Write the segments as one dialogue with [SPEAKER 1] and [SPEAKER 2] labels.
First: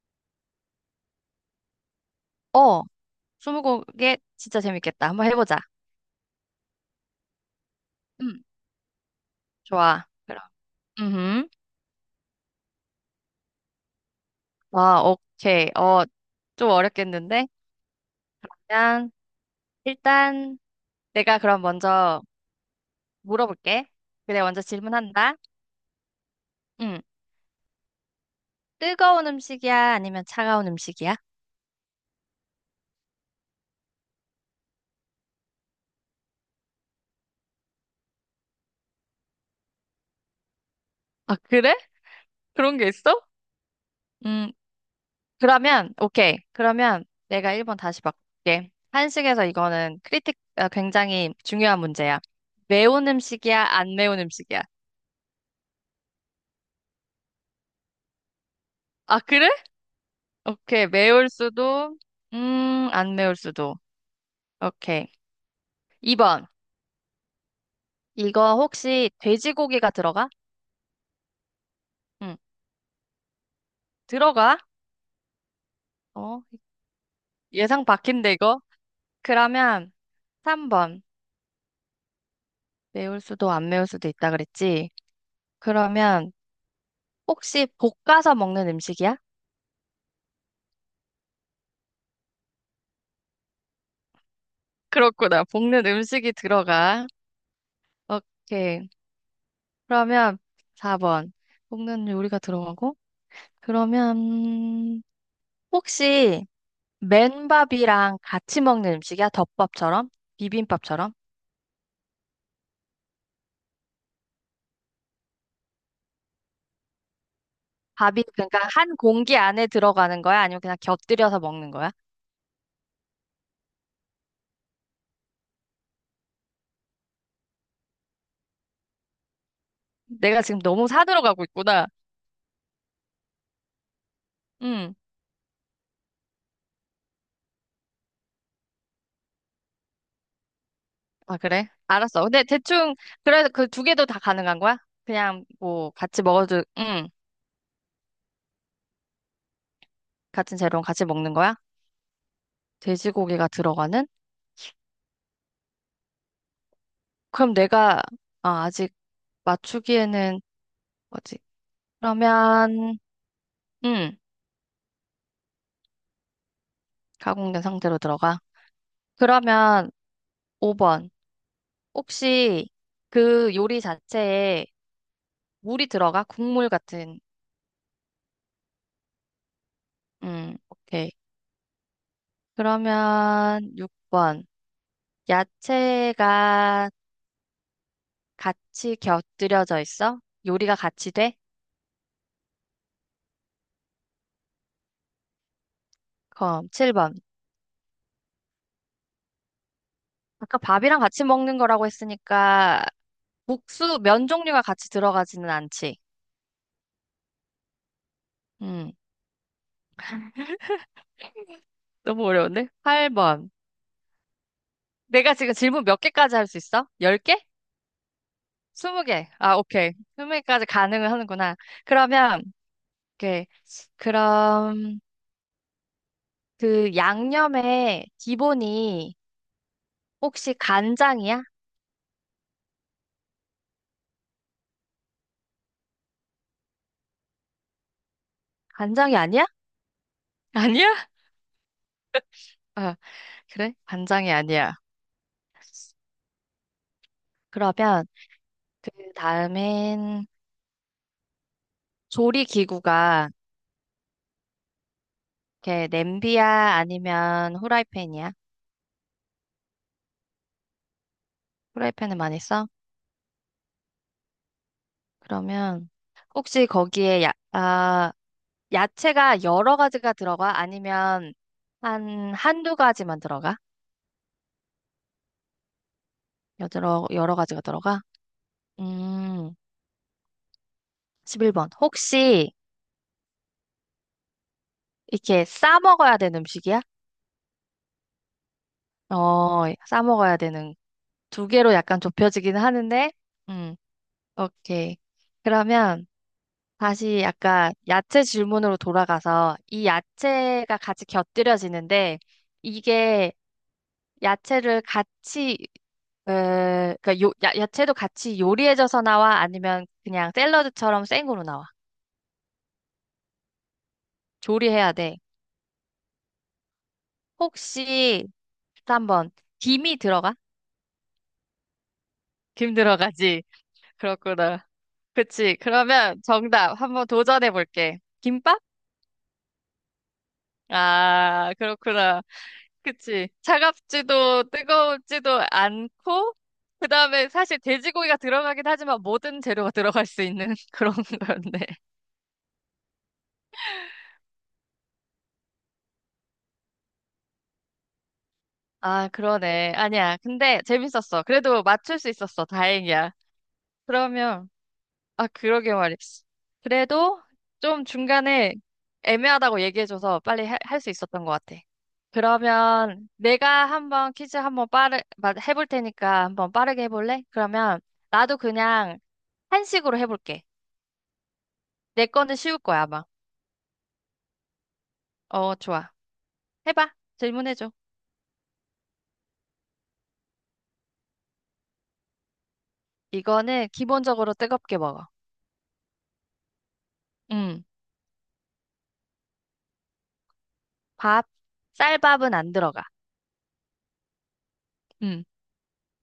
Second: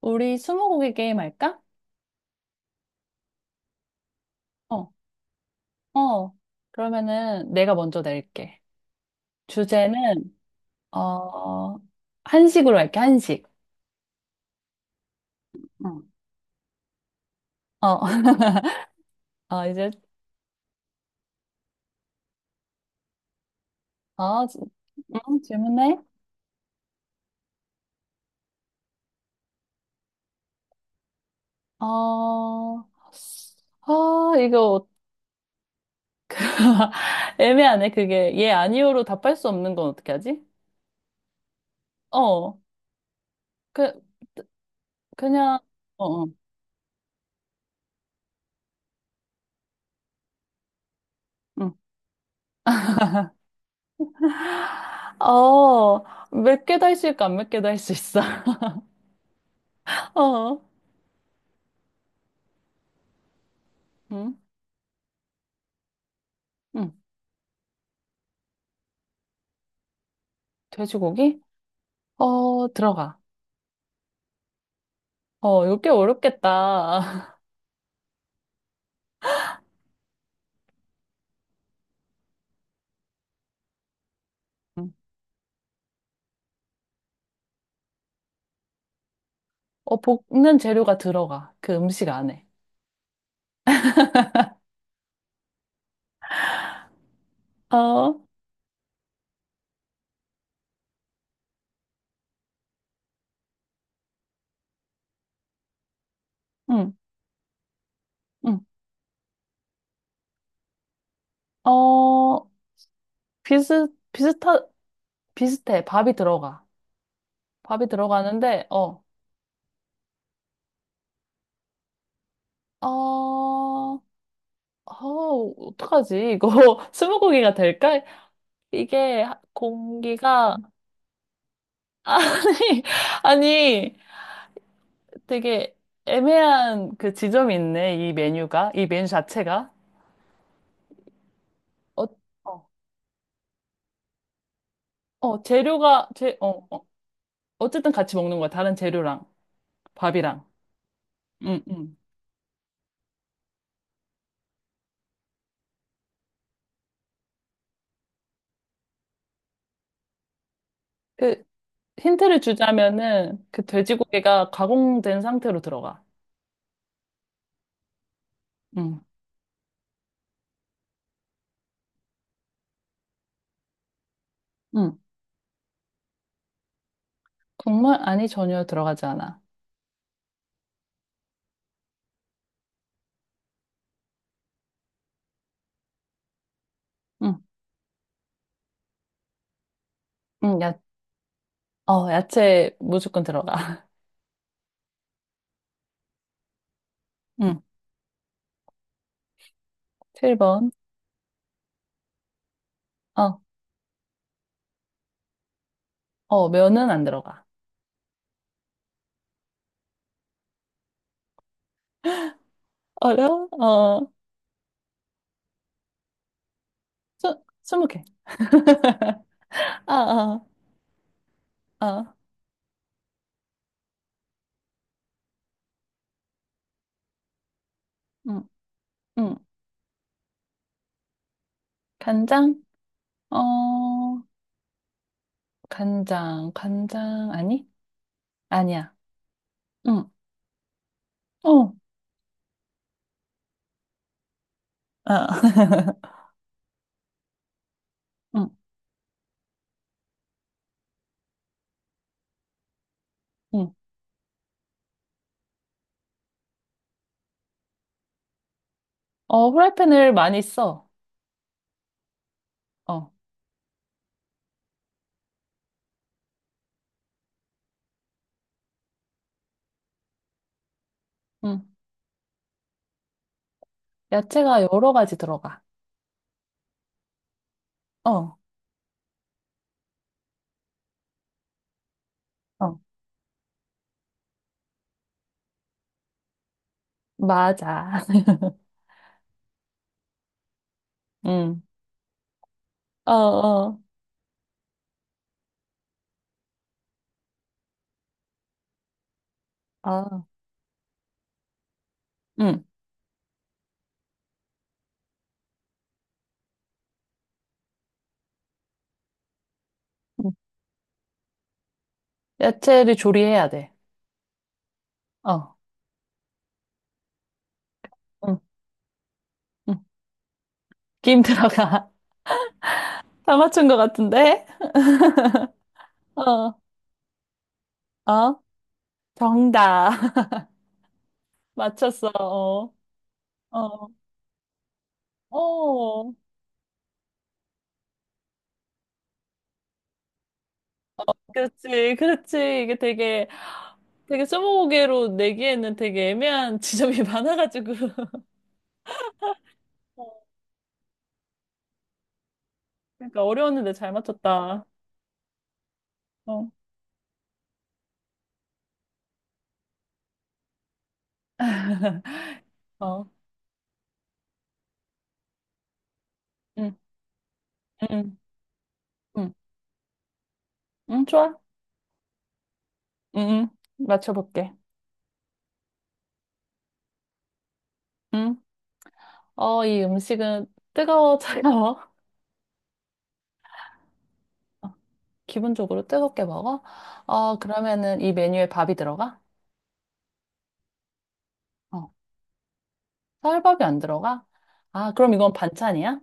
[SPEAKER 1] 우리 스무고개 게임 할까?
[SPEAKER 2] 어, 스무고개 진짜
[SPEAKER 1] 어,
[SPEAKER 2] 재밌겠다. 한번 해보자.
[SPEAKER 1] 어. 그러면은 내가 먼저
[SPEAKER 2] 음,
[SPEAKER 1] 낼게.
[SPEAKER 2] 좋아.
[SPEAKER 1] 주제는,
[SPEAKER 2] 그럼. 음,
[SPEAKER 1] 어, 한식으로 할게, 한식.
[SPEAKER 2] 아, 오케이.
[SPEAKER 1] 응.
[SPEAKER 2] 어, 좀 어렵겠는데?
[SPEAKER 1] 어,
[SPEAKER 2] 그러면
[SPEAKER 1] 어, 이제,
[SPEAKER 2] 일단 내가 그럼 먼저 물어볼게. 그래,
[SPEAKER 1] 어, 지-
[SPEAKER 2] 먼저 질문한다.
[SPEAKER 1] 응, 질문해.
[SPEAKER 2] 음, 뜨거운 음식이야? 아니면 차가운 음식이야?
[SPEAKER 1] 어, 아, 이거, 애매하네, 그게. 예, 아니요로 답할 수 없는 건 어떻게 하지?
[SPEAKER 2] 아, 그래?
[SPEAKER 1] 어,
[SPEAKER 2] 그런 게 있어?
[SPEAKER 1] 그,
[SPEAKER 2] 음,
[SPEAKER 1] 그냥,
[SPEAKER 2] 그러면,
[SPEAKER 1] 어, 어.
[SPEAKER 2] 오케이. 그러면 내가 1번 다시 바꿀게. 한식에서 이거는 크리틱, 아, 굉장히
[SPEAKER 1] 응.
[SPEAKER 2] 중요한 문제야. 매운 음식이야? 안 매운 음식이야?
[SPEAKER 1] 어, 몇 개도 할 수 있고 안 몇 개도 할 수 있어.
[SPEAKER 2] 아, 그래?
[SPEAKER 1] 어,
[SPEAKER 2] 오케이. 매울 수도, 안 매울 수도.
[SPEAKER 1] 응,
[SPEAKER 2] 오케이. 2번.
[SPEAKER 1] 응.
[SPEAKER 2] 이거 혹시 돼지고기가 들어가?
[SPEAKER 1] 돼지고기?
[SPEAKER 2] 응,
[SPEAKER 1] 들어가.
[SPEAKER 2] 들어가.
[SPEAKER 1] 어, 이거 꽤
[SPEAKER 2] 어,
[SPEAKER 1] 어렵겠다.
[SPEAKER 2] 예상 바뀐데, 이거? 그러면 3번. 매울 수도, 안 매울 수도 있다 그랬지?
[SPEAKER 1] 음.
[SPEAKER 2] 그러면 혹시 볶아서 먹는 음식이야?
[SPEAKER 1] 어, 볶는 재료가 들어가. 그 음식 안에.
[SPEAKER 2] 그렇구나. 볶는 음식이 들어가.
[SPEAKER 1] 어,
[SPEAKER 2] 오케이. 그러면 4번. 볶는 요리가 들어가고? 그러면, 음, 혹시
[SPEAKER 1] 응,
[SPEAKER 2] 맨밥이랑 같이
[SPEAKER 1] 응.
[SPEAKER 2] 먹는 음식이야? 덮밥처럼? 비빔밥처럼?
[SPEAKER 1] 어, 비슷, 비슷하, 비슷해. 밥이 들어가. 밥이
[SPEAKER 2] 밥이 그러니까
[SPEAKER 1] 들어가는데,
[SPEAKER 2] 한 공기 안에 들어가는 거야? 아니면 그냥 곁들여서 먹는 거야?
[SPEAKER 1] 어, 어, 어떡하지? 이거 스무고개가 될까? 이게
[SPEAKER 2] 내가
[SPEAKER 1] 공기가,
[SPEAKER 2] 지금 너무 사들어 가고 있구나.
[SPEAKER 1] 아니, 아니,
[SPEAKER 2] 응.
[SPEAKER 1] 되게 애매한 그 지점이 있네. 이 메뉴가. 이 메뉴 자체가.
[SPEAKER 2] 아, 그래? 알았어. 근데
[SPEAKER 1] 어,
[SPEAKER 2] 대충 그래서 그 2개도 다 가능한 거야?
[SPEAKER 1] 어,
[SPEAKER 2] 그냥 뭐
[SPEAKER 1] 재료가,
[SPEAKER 2] 같이
[SPEAKER 1] 재, 어,
[SPEAKER 2] 먹어도
[SPEAKER 1] 어.
[SPEAKER 2] 응.
[SPEAKER 1] 어쨌든 같이 먹는 거야. 다른 재료랑, 밥이랑.
[SPEAKER 2] 같은 재료랑 같이 먹는 거야?
[SPEAKER 1] 응, 응.
[SPEAKER 2] 돼지고기가 들어가는? 그럼 내가 아, 아직 맞추기에는 뭐지?
[SPEAKER 1] 그, 힌트를
[SPEAKER 2] 그러면
[SPEAKER 1] 주자면은, 그
[SPEAKER 2] 응.
[SPEAKER 1] 돼지고기가 가공된 상태로 들어가.
[SPEAKER 2] 가공된 상태로 들어가.
[SPEAKER 1] 응,
[SPEAKER 2] 그러면 5번. 혹시 그 요리 자체에
[SPEAKER 1] 응.
[SPEAKER 2] 물이 들어가? 국물 같은.
[SPEAKER 1] 국물? 아니, 전혀 들어가지 않아.
[SPEAKER 2] 오케이. 그러면 6번. 야채가
[SPEAKER 1] 응,
[SPEAKER 2] 같이 곁들여져 있어?
[SPEAKER 1] 응,
[SPEAKER 2] 요리가
[SPEAKER 1] 야,
[SPEAKER 2] 같이 돼?
[SPEAKER 1] 어, 야채 무조건 들어가.
[SPEAKER 2] 그럼 7번.
[SPEAKER 1] 응,
[SPEAKER 2] 아까
[SPEAKER 1] 7번.
[SPEAKER 2] 밥이랑 같이 먹는 거라고 했으니까
[SPEAKER 1] 어,
[SPEAKER 2] 국수, 면 종류가 같이 들어가지는 않지.
[SPEAKER 1] 면은 안 들어가.
[SPEAKER 2] 음, 너무 어려운데?
[SPEAKER 1] 어려워?
[SPEAKER 2] 8번. 내가 지금 질문 몇 개까지 할 수 있어?
[SPEAKER 1] 스,
[SPEAKER 2] 10개?
[SPEAKER 1] 스무 개.
[SPEAKER 2] 20개? 아, 오케이.
[SPEAKER 1] 아, 아,
[SPEAKER 2] 20개까지 가능을 하는구나.
[SPEAKER 1] 아.
[SPEAKER 2] 그러면, 오케이. 그럼 그 양념의
[SPEAKER 1] 응,
[SPEAKER 2] 기본이
[SPEAKER 1] 응.
[SPEAKER 2] 혹시 간장이야?
[SPEAKER 1] 간장? 어, 간장, 아니? 아니야.
[SPEAKER 2] 간장이 아니야?
[SPEAKER 1] 응.
[SPEAKER 2] 아니야?
[SPEAKER 1] 어,
[SPEAKER 2] 아, 그래? 간장이 아니야.
[SPEAKER 1] 아.
[SPEAKER 2] 그러면
[SPEAKER 1] 응,
[SPEAKER 2] 그 다음엔 조리 기구가
[SPEAKER 1] 응.
[SPEAKER 2] 이렇게 냄비야 아니면 후라이팬이야?
[SPEAKER 1] 어, 후라이팬을 많이 써.
[SPEAKER 2] 후라이팬을 많이 써?
[SPEAKER 1] 어,
[SPEAKER 2] 그러면 혹시 거기에 야채가 여러 가지가 들어가? 아니면
[SPEAKER 1] 응.
[SPEAKER 2] 한두 가지만 들어가?
[SPEAKER 1] 야채가 여러 가지 들어가.
[SPEAKER 2] 여러 가지가 들어가?
[SPEAKER 1] 어,
[SPEAKER 2] 음, 11번. 혹시
[SPEAKER 1] 어,
[SPEAKER 2] 이렇게 싸 먹어야 되는 음식이야?
[SPEAKER 1] 맞아.
[SPEAKER 2] 어, 싸 먹어야 되는. 두
[SPEAKER 1] 응,
[SPEAKER 2] 개로 약간 좁혀지긴 하는데,
[SPEAKER 1] 어,
[SPEAKER 2] 음,
[SPEAKER 1] 어,
[SPEAKER 2] 오케이. 그러면 다시 약간 야채 질문으로 돌아가서 이
[SPEAKER 1] 아,
[SPEAKER 2] 야채가 같이 곁들여지는데
[SPEAKER 1] 응.
[SPEAKER 2] 이게 야채를 같이, 그러니까 야채도 같이 요리해져서 나와? 아니면 그냥
[SPEAKER 1] 응.
[SPEAKER 2] 샐러드처럼 생으로 나와?
[SPEAKER 1] 야채를 조리해야 돼.
[SPEAKER 2] 조리해야 돼.
[SPEAKER 1] 어,
[SPEAKER 2] 혹시
[SPEAKER 1] 응,
[SPEAKER 2] 한번
[SPEAKER 1] 응.
[SPEAKER 2] 김이 들어가?
[SPEAKER 1] 김 들어가.
[SPEAKER 2] 김
[SPEAKER 1] 다
[SPEAKER 2] 들어가지.
[SPEAKER 1] 맞춘 것 같은데?
[SPEAKER 2] 그렇구나. 그치. 그러면
[SPEAKER 1] 어,
[SPEAKER 2] 정답 한번 도전해 볼게.
[SPEAKER 1] 어,
[SPEAKER 2] 김밥?
[SPEAKER 1] 정답.
[SPEAKER 2] 아,
[SPEAKER 1] 맞췄어.
[SPEAKER 2] 그렇구나. 그치.
[SPEAKER 1] 어,
[SPEAKER 2] 차갑지도 뜨거운지도
[SPEAKER 1] 어.
[SPEAKER 2] 않고, 그 다음에 사실 돼지고기가 들어가긴 하지만 모든 재료가 들어갈 수 있는 그런 거였네.
[SPEAKER 1] 그렇지, 그렇지. 되게 스무고개로 내기에는 되게 애매한 지점이 많아가지고.
[SPEAKER 2] 아, 그러네.
[SPEAKER 1] 어.
[SPEAKER 2] 아니야. 근데 재밌었어. 그래도 맞출 수 있었어. 다행이야.
[SPEAKER 1] 그러니까 어려웠는데 잘
[SPEAKER 2] 그러면
[SPEAKER 1] 맞췄다.
[SPEAKER 2] 아, 그러게 말이지.
[SPEAKER 1] 어.
[SPEAKER 2] 그래도 좀 중간에 애매하다고 얘기해줘서 빨리 할 수 있었던 것 같아.
[SPEAKER 1] 어.
[SPEAKER 2] 그러면 내가 한번 퀴즈 한번 해볼 테니까 한번
[SPEAKER 1] 응,
[SPEAKER 2] 빠르게 해볼래? 그러면
[SPEAKER 1] 응,
[SPEAKER 2] 나도 그냥
[SPEAKER 1] 응.
[SPEAKER 2] 한식으로 해볼게.
[SPEAKER 1] 응, 좋아.
[SPEAKER 2] 내 거는 쉬울 거야, 아마.
[SPEAKER 1] 응, 응. 맞춰볼게.
[SPEAKER 2] 어, 좋아. 해봐. 질문해줘.
[SPEAKER 1] 응. 어, 이 음식은 뜨거워, 차가워?
[SPEAKER 2] 이거는 기본적으로
[SPEAKER 1] 어,
[SPEAKER 2] 뜨겁게 먹어.
[SPEAKER 1] 기본적으로 뜨겁게 먹어? 어,
[SPEAKER 2] 음
[SPEAKER 1] 그러면은 이 메뉴에 밥이 들어가?
[SPEAKER 2] 밥,
[SPEAKER 1] 어,
[SPEAKER 2] 쌀밥은 안 들어가.
[SPEAKER 1] 설밥이 안 들어가? 아, 그럼
[SPEAKER 2] 음
[SPEAKER 1] 이건 반찬이야?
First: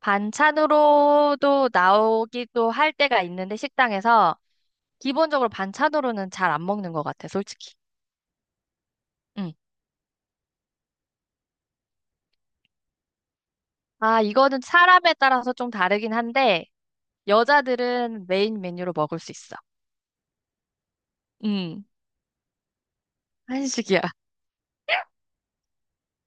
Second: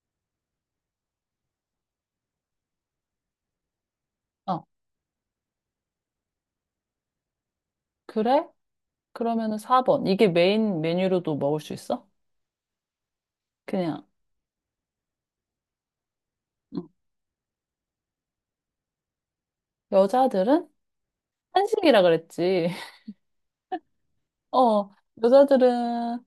[SPEAKER 2] 반찬으로도 나오기도 할 때가 있는데, 식당에서.
[SPEAKER 1] 어,
[SPEAKER 2] 기본적으로 반찬으로는 잘 안 먹는 것 같아, 솔직히.
[SPEAKER 1] 그래?
[SPEAKER 2] 응.
[SPEAKER 1] 그러면은 4번. 이게 메인 메뉴로도 먹을 수 있어? 그냥.
[SPEAKER 2] 아, 이거는 사람에 따라서 좀 다르긴 한데,
[SPEAKER 1] 응.
[SPEAKER 2] 여자들은 메인 메뉴로 먹을 수 있어.
[SPEAKER 1] 여자들은
[SPEAKER 2] 음,
[SPEAKER 1] 한식이라 그랬지.
[SPEAKER 2] 한식이야.
[SPEAKER 1] 어, 여자들은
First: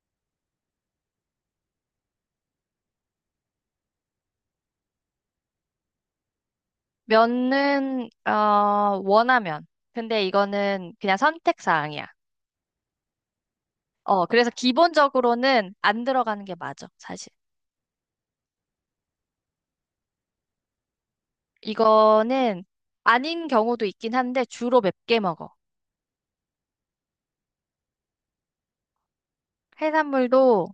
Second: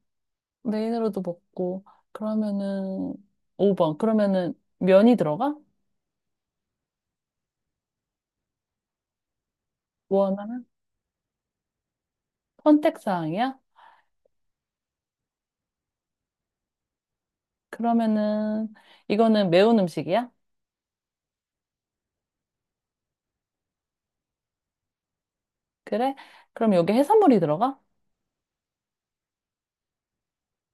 [SPEAKER 1] 메인으로도 먹고, 그러면은 5번. 그러면은 면이 들어가?
[SPEAKER 2] 면은, 어, 원하면. 근데
[SPEAKER 1] 원하면?
[SPEAKER 2] 이거는 그냥 선택사항이야.
[SPEAKER 1] 선택사항이야?
[SPEAKER 2] 어, 그래서 기본적으로는 안 들어가는 게 맞아, 사실.
[SPEAKER 1] 그러면은 이거는 매운 음식이야?
[SPEAKER 2] 이거는 아닌 경우도 있긴 한데, 주로 맵게 먹어.
[SPEAKER 1] 그래? 그럼 여기 해산물이 들어가?
[SPEAKER 2] 해산물도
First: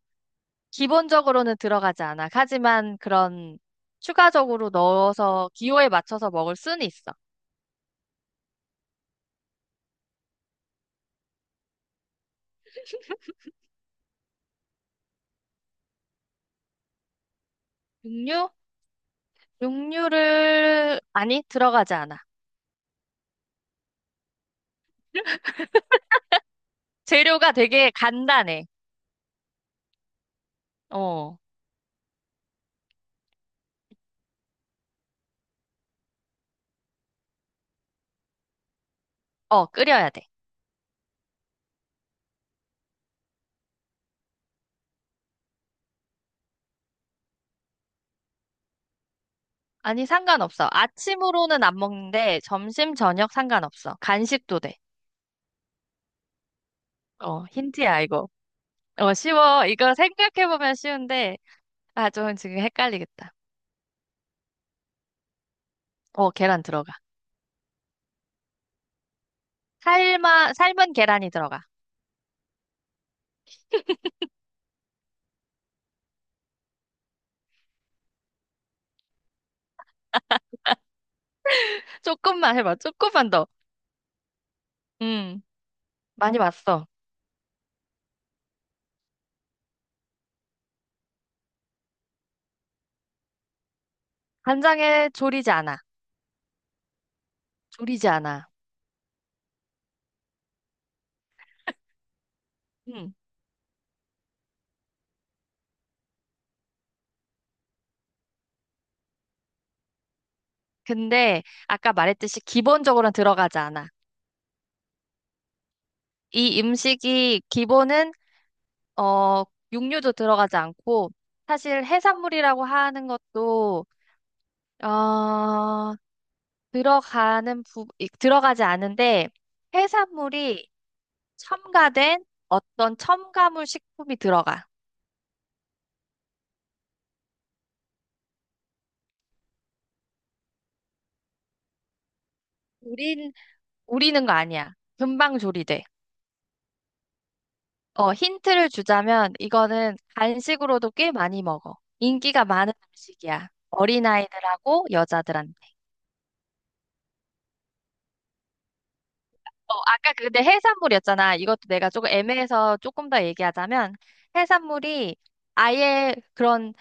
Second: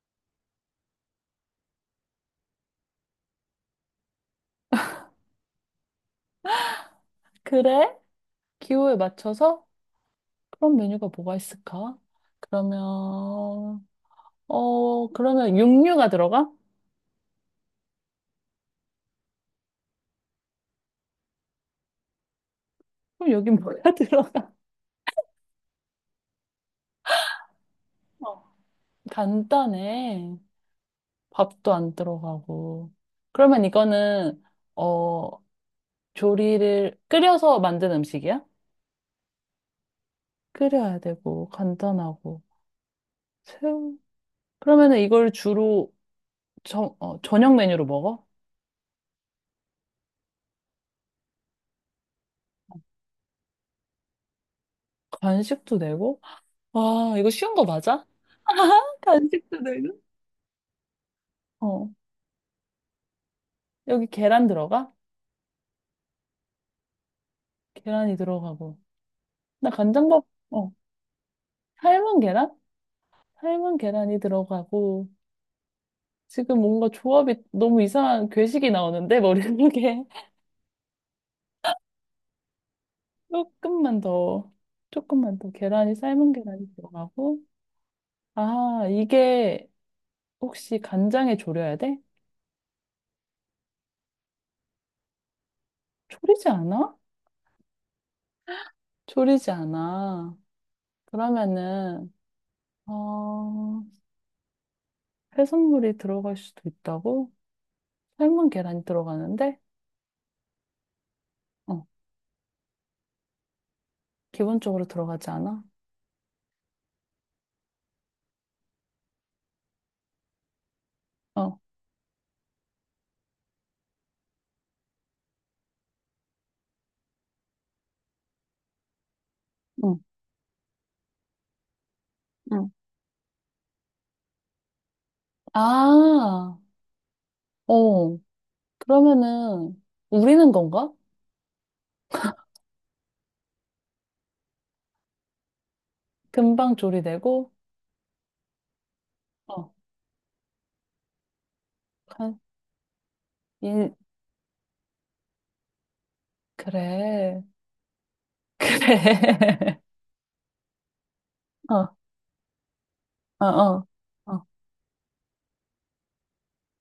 [SPEAKER 2] 기본적으로는 들어가지 않아. 하지만 그런 추가적으로 넣어서 기호에 맞춰서 먹을 수는 있어.
[SPEAKER 1] 그래? 기호에 맞춰서 그런 메뉴가 뭐가 있을까? 그러면, 어, 그러면 육류가 들어가?
[SPEAKER 2] 육류? 육류를, 아니, 들어가지 않아.
[SPEAKER 1] 그럼 여기 뭐가 들어?
[SPEAKER 2] 재료가 되게
[SPEAKER 1] 어.
[SPEAKER 2] 간단해.
[SPEAKER 1] 간단해.
[SPEAKER 2] 어,
[SPEAKER 1] 밥도 안 들어가고. 그러면 이거는, 어, 조리를 끓여서 만든 음식이야?
[SPEAKER 2] 어, 끓여야 돼.
[SPEAKER 1] 끓여야 되고, 간단하고. 새우. 그러면은 이걸 주로 저녁 메뉴로 먹어?
[SPEAKER 2] 아니, 상관없어. 아침으로는 안 먹는데, 점심, 저녁 상관없어. 간식도 돼.
[SPEAKER 1] 간식도 내고? 아, 이거
[SPEAKER 2] 어,
[SPEAKER 1] 쉬운 거
[SPEAKER 2] 힌트야,
[SPEAKER 1] 맞아?
[SPEAKER 2] 이거. 어,
[SPEAKER 1] 간식도
[SPEAKER 2] 쉬워. 이거
[SPEAKER 1] 되고.
[SPEAKER 2] 생각해보면 쉬운데,
[SPEAKER 1] 어.
[SPEAKER 2] 아, 좀 지금 헷갈리겠다.
[SPEAKER 1] 여기 계란 들어가?
[SPEAKER 2] 어, 계란 들어가.
[SPEAKER 1] 계란이 들어가고. 나 간장밥, 어.
[SPEAKER 2] 삶은 계란이 들어가.
[SPEAKER 1] 삶은 계란? 삶은 계란이 들어가고. 지금 뭔가 조합이 너무 이상한 괴식이 나오는데 머릿속에
[SPEAKER 2] 조금만 해봐. 조금만 더.
[SPEAKER 1] 조금만 더, 조금만
[SPEAKER 2] 음,
[SPEAKER 1] 더. 계란이 삶은
[SPEAKER 2] 많이
[SPEAKER 1] 계란이
[SPEAKER 2] 봤어.
[SPEAKER 1] 들어가고. 아 이게 혹시 간장에 졸여야 돼?
[SPEAKER 2] 간장에 졸이지 않아.
[SPEAKER 1] 졸이지 않아?
[SPEAKER 2] 졸이지 않아.
[SPEAKER 1] 졸이지 않아. 그러면은
[SPEAKER 2] 음.
[SPEAKER 1] 어 해산물이 들어갈 수도 있다고? 삶은 계란이 들어가는데
[SPEAKER 2] 근데
[SPEAKER 1] 어
[SPEAKER 2] 아까 말했듯이 기본적으로는 들어가지 않아.
[SPEAKER 1] 기본적으로 들어가지 않아?
[SPEAKER 2] 이 음식이 기본은 어 육류도 들어가지 않고
[SPEAKER 1] 어
[SPEAKER 2] 사실 해산물이라고 하는 것도 어 들어가는 들어가지 않은데
[SPEAKER 1] 응.
[SPEAKER 2] 해산물이 첨가된
[SPEAKER 1] 응.
[SPEAKER 2] 어떤 첨가물 식품이 들어가.
[SPEAKER 1] 아, 어, 그러면은 우리는 건가?
[SPEAKER 2] 우린 우리는 거 아니야. 금방 조리돼.
[SPEAKER 1] 금방 조리되고
[SPEAKER 2] 어, 힌트를 주자면
[SPEAKER 1] 어,
[SPEAKER 2] 이거는 간식으로도 꽤 많이 먹어.
[SPEAKER 1] 간,
[SPEAKER 2] 인기가 많은 음식이야.
[SPEAKER 1] 인,
[SPEAKER 2] 어린아이들하고 여자들한테.
[SPEAKER 1] 그래,
[SPEAKER 2] 어,
[SPEAKER 1] 그래.
[SPEAKER 2] 아까 근데 해산물이었잖아. 이것도 내가
[SPEAKER 1] 어,
[SPEAKER 2] 조금 애매해서 조금 더
[SPEAKER 1] 어, 어,
[SPEAKER 2] 얘기하자면
[SPEAKER 1] 어,
[SPEAKER 2] 해산물이 아예 그런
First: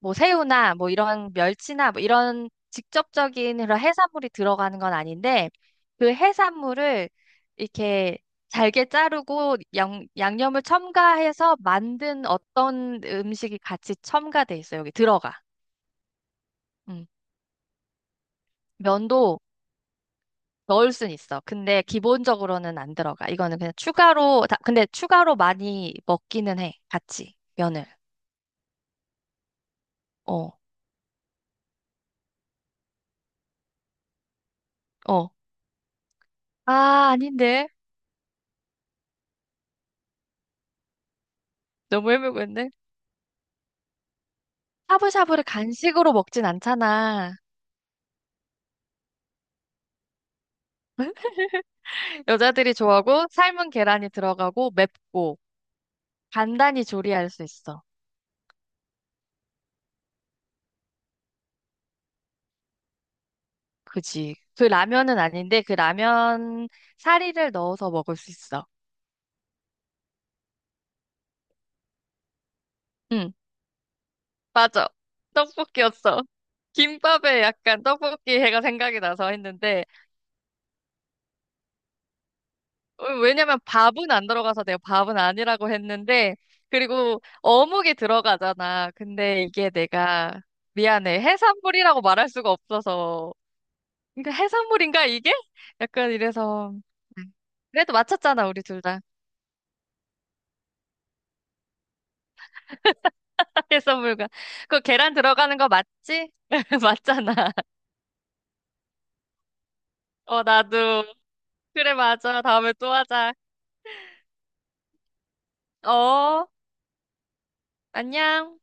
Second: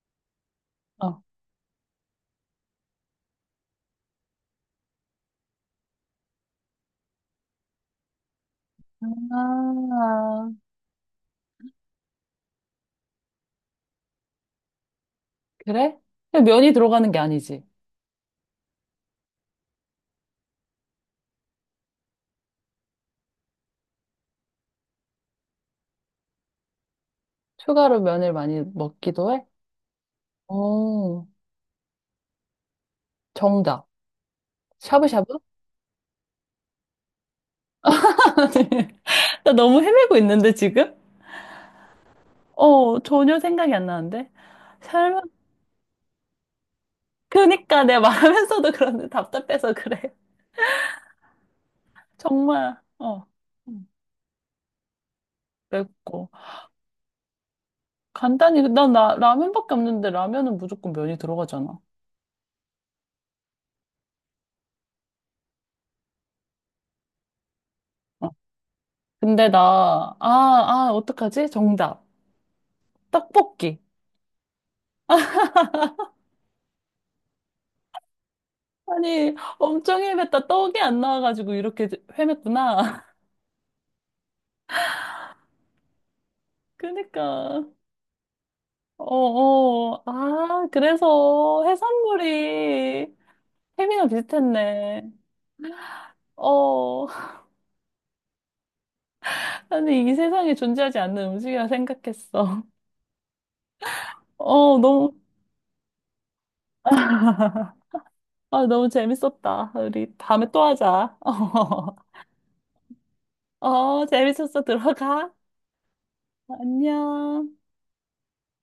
[SPEAKER 2] 뭐 새우나 뭐
[SPEAKER 1] 어.
[SPEAKER 2] 이런 멸치나 뭐 이런 직접적인 그런 해산물이 들어가는 건 아닌데 그 해산물을 이렇게 잘게 자르고
[SPEAKER 1] 아,
[SPEAKER 2] 양념을 첨가해서 만든 어떤 음식이 같이 첨가돼 있어. 여기 들어가.
[SPEAKER 1] 그래? 근데 면이
[SPEAKER 2] 음.
[SPEAKER 1] 들어가는 게 아니지.
[SPEAKER 2] 면도 넣을 순 있어. 근데 기본적으로는 안 들어가. 이거는 그냥 추가로 근데 추가로 많이 먹기는 해. 같이 면을.
[SPEAKER 1] 추가로 면을 많이 먹기도 해?
[SPEAKER 2] 어.
[SPEAKER 1] 오, 정답.
[SPEAKER 2] 어.
[SPEAKER 1] 샤브샤브?
[SPEAKER 2] 아, 아닌데.
[SPEAKER 1] 나 너무 헤매고 있는데, 지금?
[SPEAKER 2] 너무 헤매고 있네.
[SPEAKER 1] 어, 전혀 생각이 안 나는데? 설마,
[SPEAKER 2] 샤브샤브를 간식으로 먹진 않잖아.
[SPEAKER 1] 그니까 내가 말하면서도 그런데 답답해서 그래.
[SPEAKER 2] 여자들이
[SPEAKER 1] 정말, 어,
[SPEAKER 2] 좋아하고 삶은
[SPEAKER 1] 음,
[SPEAKER 2] 계란이 들어가고 맵고
[SPEAKER 1] 맵고.
[SPEAKER 2] 간단히 조리할 수 있어.
[SPEAKER 1] 간단히 난 라면밖에 없는데 라면은 무조건 면이 들어가잖아.
[SPEAKER 2] 그지. 그 라면은 아닌데 그 라면 사리를 넣어서 먹을
[SPEAKER 1] 어.
[SPEAKER 2] 수 있어.
[SPEAKER 1] 근데 나, 어떡하지? 정답.
[SPEAKER 2] 응,
[SPEAKER 1] 떡볶이.
[SPEAKER 2] 맞아. 떡볶이였어. 김밥에 약간 떡볶이 해가 생각이 나서
[SPEAKER 1] 아니,
[SPEAKER 2] 했는데
[SPEAKER 1] 엄청 헤맸다. 떡이 안 나와가지고 이렇게 헤맸구나.
[SPEAKER 2] 어, 왜냐면 밥은 안 들어가서 내가 밥은 아니라고 했는데 그리고
[SPEAKER 1] 그니까.
[SPEAKER 2] 어묵이 들어가잖아.
[SPEAKER 1] 어,
[SPEAKER 2] 근데 이게
[SPEAKER 1] 어.
[SPEAKER 2] 내가
[SPEAKER 1] 아,
[SPEAKER 2] 미안해.
[SPEAKER 1] 그래서
[SPEAKER 2] 해산물이라고 말할 수가
[SPEAKER 1] 해산물이
[SPEAKER 2] 없어서
[SPEAKER 1] 햄이랑
[SPEAKER 2] 이거 해산물인가
[SPEAKER 1] 비슷했네.
[SPEAKER 2] 이게? 약간 이래서
[SPEAKER 1] 어.
[SPEAKER 2] 네. 그래도 맞췄잖아 우리 둘 다.
[SPEAKER 1] 아니, 이 세상에 존재하지 않는 음식이라 생각했어.
[SPEAKER 2] 해산물과
[SPEAKER 1] 어,
[SPEAKER 2] 그
[SPEAKER 1] 너무,
[SPEAKER 2] 계란 들어가는 거 맞지? 맞잖아.
[SPEAKER 1] 아, 너무 재밌었다. 우리
[SPEAKER 2] 어
[SPEAKER 1] 다음에 또
[SPEAKER 2] 나도
[SPEAKER 1] 하자.
[SPEAKER 2] 그래 맞아. 다음에 또 하자.
[SPEAKER 1] 어, 재밌었어. 들어가.
[SPEAKER 2] 어
[SPEAKER 1] 안녕.
[SPEAKER 2] 안녕.